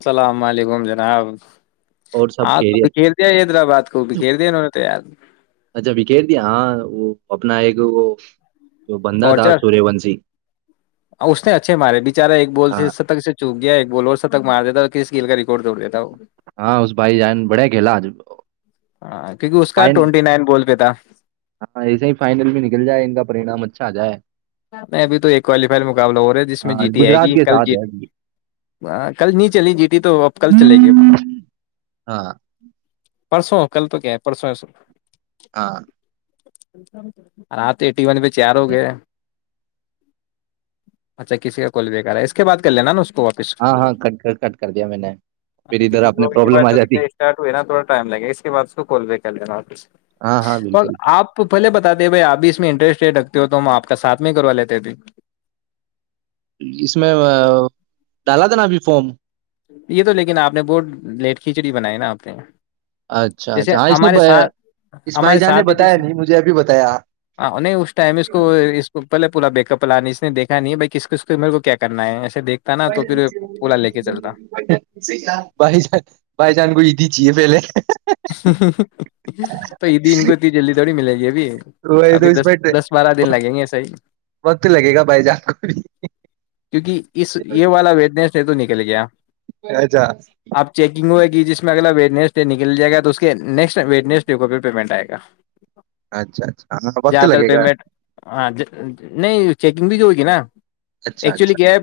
السلام علیکم جناب اور سب ہاں تو خیریت بکھیر دیا حیدرآباد کو بکھیر دیا انہوں نے تو یاد اچھا بکھیر دیا ہاں وہ اپنا ایک وہ جو بندہ تھا اورچر سوریہ ونشی اس نے اچھے مارے بیچارا ایک بال سے ہاں شتک سے چوک گیا ایک بال اور سے تک مارتا اور کس کل کا ریکارڈ توڑ دیتا ہو ہاں اس بھائی جانن بڑیا کھیلاج ہاں کیونکہ اس کا فن ٹوئٹی نائن [inaudible] ان کا پرینام اچھا جائے نہیں ابھی تو ایک کوالیفائر مقابلہ ہو رہا ہے جس میں ہاں جی ٹی آئے گجرات گی کے کل ساتھ جی ہے ابھی کل نہیں چلی جیٹی تو اب کل چلے گی ہاں پرسوں کل تو کیا ہے پرسوں ہے س ہاں رات ایٹی ون پ چیار ہو گئے اچھا کسی کا کل بیکار ہے اس کے بعد کر لینا نا اس وپس اسٹ ہاں ہاں کٹ کر کٹ کر دیا میں نے پھر ادھر اپنے پرابلم آ جاتی ہو نا تھوڑا ٹائم لگا اس کے بع اس کال کر لینا و ہاں ہاں تو بالکل آپ پہلے بتا دے بھائی اب بھی اس میں انٹرسٹ رکھتے ہو تو میں آپ کو کا ساتھ میں کروا لیتے تھے اس میں ڈالا تھا نا ابھی فارم یہ تو لیکن آپ نے بہت لیٹ کھچڑی بنائی نا آپ نے اچھا جیسے اچھا ہاں اس نے ہمارے ب- ساتھ اس بھائی ہمارے جان نے ساتھی بتایا جیسے نہیں مجھے ابھی بتایا نہیں اس ٹائم اس کو اس کو پہلے پلا ب کپلانانی اس نےیکھا نہیں ہے بائی کس کس کو میرے کو کیا کرنا ہے ایے دیکھتا نا تو پھر پولا لے کے چلتا بھائی [unintelligible] [inaudible] تو یہیدی ان کو اتنی جلدی تھوڑی ملے گی یہ بھی وہی تو ابھی اس دس میں دس بارہ دن لگیں گے صحیح وقت لگے گا بھائی جان کو بھی کیونکہ اس یہ والا وڈنس س توو نکل گیا اچھا اچھا آپ چیکنگ ہوئے جس میں اگلا ویٹنسٹ نہیں ل جائے گا تو اس کے نیکسٹ و نسٹ ڈے کو بھی پیمنٹ آئے گا اچھا ہاں وقت زیادہ تر لگے گا پیمنٹ ہاں نہیں چیکنگ بھی جو ہوگی نا اچھا ایکچولی اچھا کیا ہے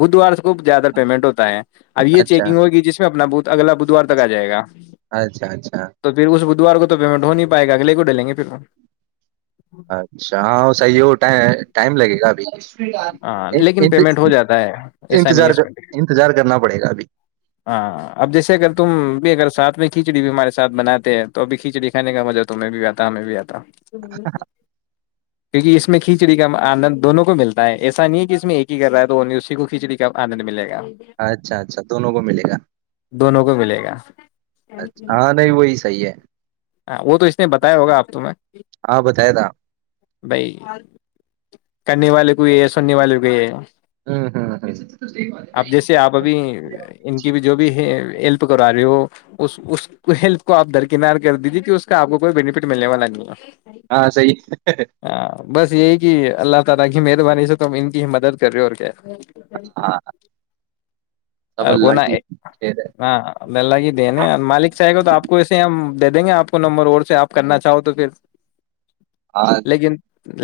بدھوار کو زیاد تر پیمنٹ ہوتا ہے اب یہ اچھا چیکنگ ہوگی جس میں اپنا اگلا بدوار تک آ جائے گا اچھا اچھا تو پھر اس بدھوار کو تو پیمنٹ ہو نہیں پائے گ اگلے کو ڈلے لے پو اچھا ہاں صحیح ہو ٹائم لگے بھی ہاں لیکن پیمنٹ ہو جاتا ہے ایسا نہیں ہے انتظار اس میں انتظار کرنا پڑے گا ابھی ہاں اب جیسے اگر تم بھی اگر ساتھ میں کھچڑی بھی ہمارے ساتھ بناتے ہیں تو ابھی کھچڑی کھانے کا مزہ توہیں بھی آتا ہمیں بھی آتا [unintelligible] کیونکہ اس میں کھچڑی کا آنند دونوں کو ملتا ہے ایسا نہیں ہے کہ اس میں ایک ہی کر رہا ہے تو وہ نہیں اسی کو کھچڑی کا آنند ملےا اچھا اچھا دونوں کو میں ملے گا دونوں کو ملے گا اچھا ہاں نہیں وہی صحیح ہے ہاں وہ تو اس نے بتایا ہوگا آپ تم ہاں بتایا تھا بھائی کرنی والے کو یہ ہے سنے والے کو یہ ہوں اب ہوں جیسے آپ ابھی ان کی بھی جو بھی ہے کروا رہے ہو اس ہیلپ کو آپ درکنار کے کر دیجیے کہ اس کا آپ کوئی بینیفٹ ملنے والا نہیں ہے ہاں صیح [unintelligible] ہاں [unintelligible] ا سب اللہ کونا کی خیر ہے ہ مل لگ ن مالک چ آئے گا تو آپ کو ایسے دے دیں گے آپ کو نمبر اور سے آپ کرنا چاہو تو پھر ہاں لیکن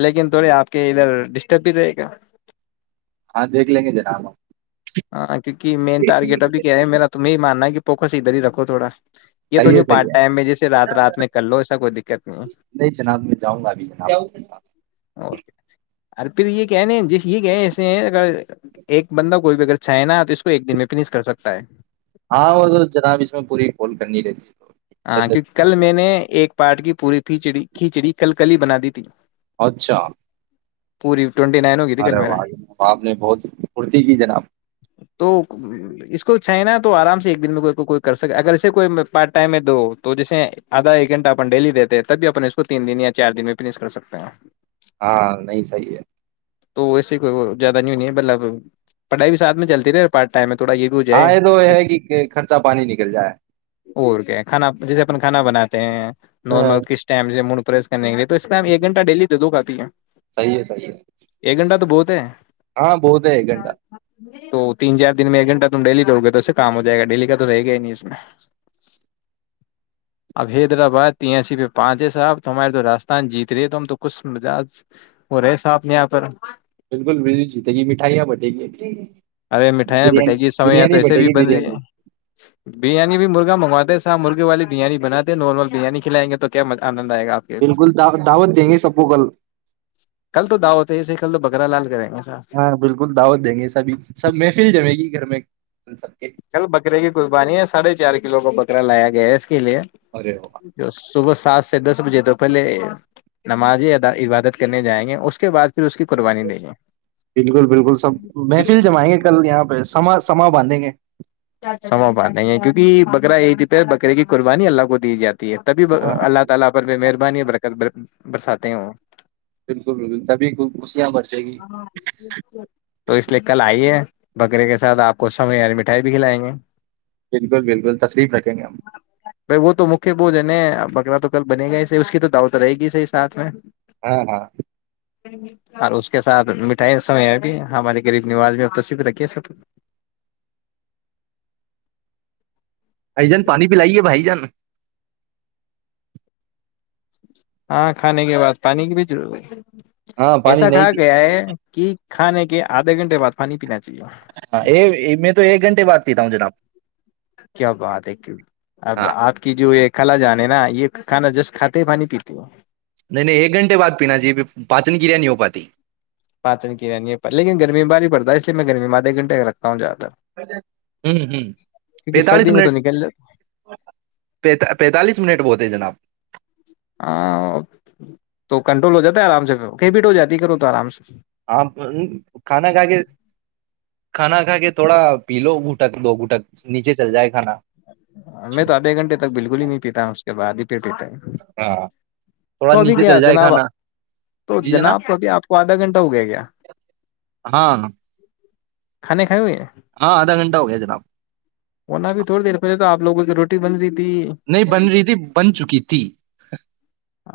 لیکن تھوڑی آپ کے ادھر ڈسٹرب بھی رہے گا ہاں دیکھ لیں گے جناب ہم ہاں کیونکہ مین صحیح ٹارگیٹ ابھی کہ ہیں میرا ہے تمہیں یہ ماننا ہے کہ پکا سیددھر ہی رکھو تھوڑا یہ تو نہیں پارٹی صحیح ہے ٹائم میں جی سے رات رات میں کر لو ایسا کوئی دقت نہیں نہیں جناب میں جاؤں گا ابھی جناب ہےوکے ا پھر یہ کہنے ج یہ کہ ایسے ہیں اگر ایک بندہ کوئی بھی اگر چاہ نا تو اس کو ایک دن میں پس کر سکتا ہے ہاں وہ تو جناب اس میں پوری کال کرنی رہتی ہاں ہے کیونکہ کل میں نے ایک پاٹ کی پوری کھچڑی کھچڑی کل کل ہی بنا دی تھی اچھا پوری ٹینٹی نائن ہوگئی تھی کل ارے میرا واہ جناب آپ نے بہت پھرتی کی جناب تو اس کو چائنا تو آرام سے ایک دن میں کوئی کو کوئی کر سکے اگر اسے کوئی میں پارٹی ٹم ہے دو تو جیسے آدھا ایک گھنٹہ اپ ڈیلی دیتے ہیں تب بھی اپ اس کو تین دن یا چار دن میں فش کر سکتے ہیں ہاں نہیں صحی ہے تو ایس سے کوئی زیادہ نہیںی نہیں ہے بطلب پڑھائی بھی ساتھ میں چلتی رہے پارٹ ٹائم ہے تھوڑا یہ بھی ہو ہاں جائے یہ تو یہ ہے کہ خرچہ پانی نکل جائے کھا جسے اپن کانا بناتے ہیں نمل کس ٹائم ج م پرریس کرنےیںے تو اس ائم ایک گھٹہ ڈیلی دوں گا تی ہے صحیح ہے صیح ہے تے ہاں بہت ہے ایک گھنٹہ تو تین چار دن میں ایک گھنٹہ تم ڈیلی دوڑ گے تو اس سے کام ہو جائے گا ڈیلی کا تو رہے گیا نہیں اس میں اب حیدرآباد ت ای سی پہ پانچے صاحب ت ہمارے تو راجستان جیت رہے تو ہم تو کچھ مجج وہ رہے صاحب نے یہاں پر بالکل بجو جیتے گی مٹھائیاں بٹے گی ارے مٹھیاں بٹھائی بریانی کی سو یہ تو بریانی ایسے بٹے بھی گی بن رہی بریانی ہے بریانی بھی مرغی مگواتے سا مرغے والیریانی بناتے نارمل بریانی کلائ گے تو کیا آئے گا آپ کے ابھی بالکل دعوت دیں گے سب کو کل کل تو داوتے ایے کل تو ب کررا لال کریں گے صاحب ہاں بالکل دعوت دیں گے سابھی سب محفل جائے گی گھر میں ان سب کے کل بکرے کی قربانی ہے ساڑھے چار کلو کا بکر کر لایا گیا کے لیے ارے واہ جو صبح سات سے دس بجے تو پہلے نمازیںد عبادت کرنے جائیں گے اس کے بعد پھر اس کی قربانی دیں بالکل بالکل سب محفل جمائیں گے کل یہاں پہ سما سما باندھیں گے ج سمو پات نہیں ہے کیونکہ بکرا یہ د پ بکرے کی قربانی اللہ کو دی جاتی ہے تبھی ہاں اللہ تعالی پر بے مہربانی اور برکت ب برساتے ہو بالکل بالکل تبھیشیاں بر تو اس لیے کل آئیے بکرے کے ساتھ آپ کو سم یار مٹھائی بھی کھلائیں گے بالکل بالکل تشلیف رکھیں گے ہم بول ج ن بکرا تو کل بنے گا ہی اس کی تو دعوت رہے گی صحی ساتھ میں ہاں ہاں [unintelligible] اس کے ساتھ مٹھائی سمے اب ہمارے غریب نواز میں تصف رکھیے سب بائی جان پانی پلائیے بھائی جان ہاں کھانے کے بعد پانی کی بھی ضرورت ہوئی ہاں پانی ایسا نہیں کہھا پی گیا ہے کہ کھے کے آدے گھنٹے بع پانی پیین ہاں میں تو ایک گھنٹے بات پیتا ہوں جناب کیا بات ہے کی اب ہاں آپ کی جو ایک کلا جان ہے نا یہ کھانا جسٹ کھاتے ہیں پانی پیتے ہیں نہیں نہیں ایک گھنے بع پیننا چیے پچن کریا نہیں ہو پای [unintelligible] پانچن کیانی پ پر لن گمی باری پڑتا ہے اس لیے میں گرمی میںدھے گھنٹے رکھتا ہوں جدہ ہ ہ کیونکہ پینتالیس سردی میں تو منٹ نکل جاتا پ پینتالیس منٹ بولتے جناب ہاں تو کنٹرول ہو جاتتا ہے آرام سے ک پیٹو جاتتی کرو تو آرام سے آاں کھانا گگے کھانا کھا کے تھوڑا پی لو گھٹک دو گھٹک نیچے چل جائے کھانا میں تو آدھے گھنٹے تک بالکل ہی نہیں پیتا اس کے بعد ہی کیٹٹ ہے ہاں تھوڑا تو ابھی نیچے گیا چل جائے جناب کھانا تو جناب تو ابھی آپ کو آدھا گھنٹہ ہو گیا گ ہاں [unintelligible] ہاں آدھا گھنٹہ ہو گیا جناب اننا بھی تھوڑی دیر پہ تو آپوگ کی روٹی بن رہی تھی نہیں بن رہی تھی بن چکی تھی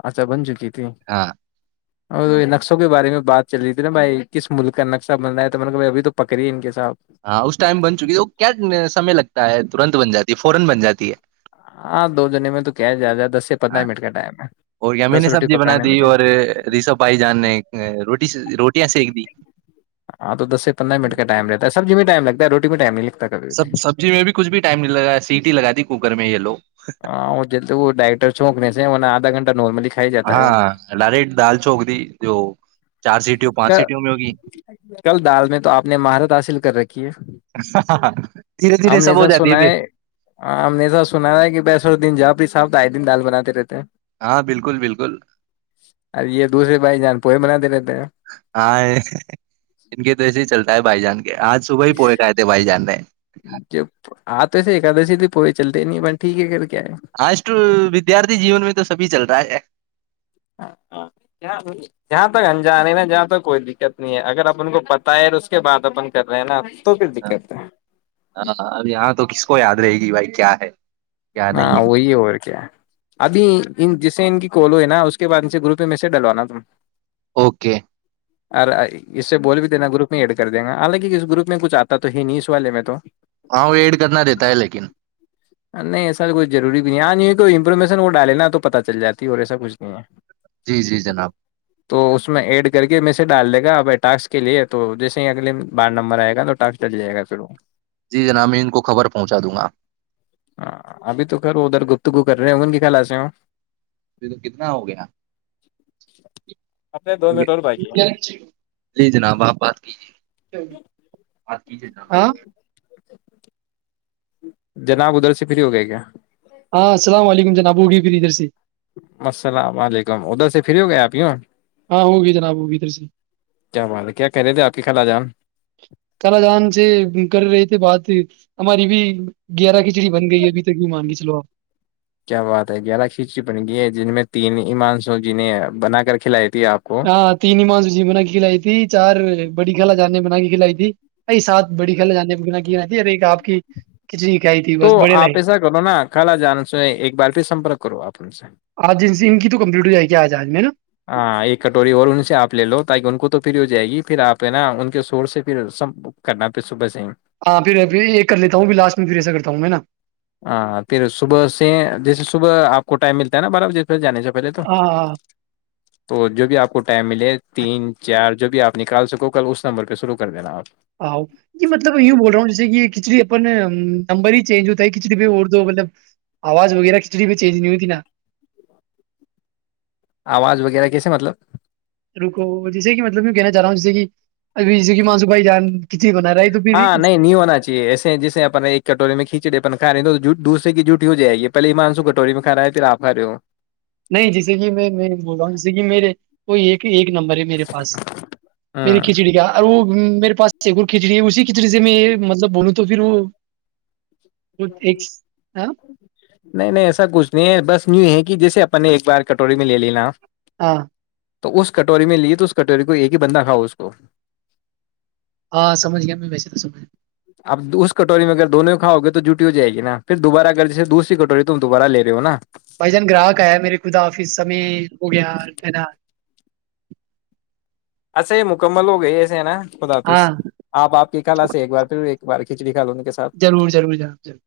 اچھا بن چکی تھی ہاں اور نقشوں کے بارے میں بات چل رہی ت نا بھائی کس ملک کا نقشہ بن رہا تھا مط نےب کہ بائی ابھی تو پکڑی ہی ان کے ساتب ہاں اس ٹائم بن چکی ہے وہ کیا سمے لگتا ہے ترنت بن جاتی ہے فورن بن جاتی ہے ہاں دو جنے میں تو کیا جیا جاتا ہاں اور یم نے روٹی سبزی بنا پکانے دی میں کیا اور ریشب بھائی جان نے روٹی روٹیاں سیک دی ہاں تو دس سے پندرہ منٹ کا ٹائم رہتا ہے سب جی ٹم لگ ہے رٹی ائ نہیں لگتا کبھی سب بھی سبزی میں بھی کچھ بھی ٹائم نہیں لگا سیٹی ہی لگا ت کوکر میں یہ لو ہاں گھٹ نملی ہاں لاری دال چوک دی جو چار سیٹیوں پانچ سیٹیوں میں ہوگی کل دال میں تو آپ نے مہارت حاصل کر رکھی ہے دھیرے دھیرے ہم نے سب ہو سا جاتی سنا پھر ہے ہم نے سا سنا ہے کہ بیسر دن جا ابھی صاب آھائی دن دال بنات رہتے ہیں ہاں بالکل بالکل اور یہ دوسرے بھائی جان پورور بناتے رہتے ہیں ہاں ان کے تو ایسے ہی چلتا ہے بھائی جان آج صبح ہی پوڑے گئے تھے بھائی جانے ہیں ج آ توس ایکدی ت پہچ چلتے نہیں ب ٹھیک ہے کر کیا ہے ہاں اسٹ ودیارتھی جیون میں تو سبھی چل رہا ہے جہاں تک انجانے نا جہاں تک کوئی دقت نہیں ہے اگر اپ ان کو پتا ہے تو اس کے بعد اپن کر رہے ہیں نا تو پھر دقت ہے ہاں اب یہاں تو کس کو یاد رہے گی بھائی کیا ہے کیا نہیں ہاں ہے وہی اور کیا ابھی ان جیسے ان کی کال ہوئے نا اس کے بعد ان سے گروپ میں میسج ڈلوانا تم اوکے ار اس سے بول بھی دینا گروپ میں ایڈ کر دے گا حالانکہ اس گروپ میں کچھ آتا تو ہی نہیں اس والے میں تو ہاں وہ ایڈ کرنا دیتا ہے لیکن نہیں ایسا تو کوچئی روری بھی نہیں ہے نہیں کوئی انفارمیشن وہ ڈالے نا تو پتاہ چل جاتی اور ایسا کچھ نہیں ہے جی جی جناب تو اس میں ایڈ کر کے میں سے ڈال دے گا ابائی ٹک کے لیے تو جیسے ہی اگل بار نمبر آئے گا تو ٹاسک ڈل جائے گا پھر وہ جی جناب میں ان کو خبر پہنچا دوں گا ہاں ابھی تو خھر ادھر گفتگو کر رہے ہیںگ ان کی خلا سےے ہو تو کتنا ہو گیا اپنے دو ہو منٹ اور باقی گیا ہے۔ ج جناب آپ بات کیجے [unintelligible] جناب ادھر سے فری ہو گئے کیا ہاں السلام علیکم جناب ہوگی جر سے السلام علیکم ادھر سے فری ہو گئے آپ یوں ہاں ہوگی جناب ہوگی ادھر سے کیا بات ہے کیا کہہ رہے تھے آپ کی کل آ جان کال جان سے کر رہے تھے بات ہماری بھی گیارہ کھچڑی بن گئی ابھی تک بھی مان لیی چلو آپ کیا بات ہے گیارہ کھچڑی بن گئی ہے جن میں تین ایمانسو جن نے بنا کر کھلائے تھے ہاں تین ہی مس جی منا ک لئی تھی چار بڑی کلا جانے بنا کے کھلائی تھی ا سات بڑی کلا جانے ک کھیائی تھی ار ایک آپ کی کھچڑی کھائی تھی تو بس بڑے آپ لگے ایسا کرو نا کل آ جان س ایک بار سے سپرک کرو اپ سے آج ان ان کی تو کمپلیٹ ہو جائے گی آج آج میں نا ہاں ایک کٹور ون سے آ ل لوگ کہ ان کو تو پھر ہو جائے گی پھر آپ ہیں نا ان کے شور سے پھر سم کرنا پھر صبح سے ہی ہاں پھرھر یہ کر لیتا ہوں پھر لاسٹ میں پھر ایسا کرتا ہوں میں نا ہاں پھر صبح سے جیسے صبح آپ کو ائم مل ہے ن بارا جانے چ پہلے تو ہاں ہاں تو جو بھی آپ کو ٹائم ملے تین چار جو بھی آپ نکال سکو کل اس نمبر پہ شروع کر دینا آ یہ مطلب یوں بول رہا ہوں جیسے کہ کھچڑی اپن نمبر ہی چینج ہوتا ہے کھچڑی پہ اور دو مطلب آواز وغیرہ کھچڑی پہ چینج نہیں ہوتی نا آواز وغیرہ کیسے مطلب رکو جیسے کہ مطلب میں کہنا چاہ رہا ہوں جیسے کہ اب جیسے کہ مانسو بھائی جان بنا رہا ہے تو پھر ہاں اس- نہیں نہیں ہونا چاہیے ایسے جیسے اپن ایک کٹورے میں کھیچڑی اپن ک رہی جٹ دوسر کی جھٹ ہو جائے گی پہے ای مانسو کٹوری میں کھا ہے پھر آپھ رہے ہو نہیں جیسے کہ میں میں بول رہا ہوں جیسے کہ میرے کوئی یہ ایک نمبر ہے میرے پاس میری ہاں کھچڑی کا اور وہ میرے پاس ایک کھچڑی ہے اسی کھچڑی سے میں مطلب بولوں تو پھر وہ وہ ایک ہاں نہیں نہیں ایسا کچھ نہیں ہے بس نیو ہے کہ جیسے اپنے نے ایک بار کٹوری میں لے لینا ہاں تو اس کٹوری میں لی تو اس کٹوری کو ایک ہی بندہ کھاؤ اس کو ہاں سج گیا ویسے تو سج اپ اس کٹوری میں اگر دونوں کھاؤ گے تو جٹی ہو جائے گی نا پھر دوبارہ اگر جیے دوسری کٹوری تو تم دوبارہ لے رہے ہو نا بھائی جان گراہک آیا میرری خدا آفس سے ہو گیا کہنا اھا یہ مکمل ہو گئی ایسے ہے نا بتا ہاں آپ آپ کی خلا سے ایک بار پھر ایک بار کچی کاووں ضرور ضرور ناور ضرور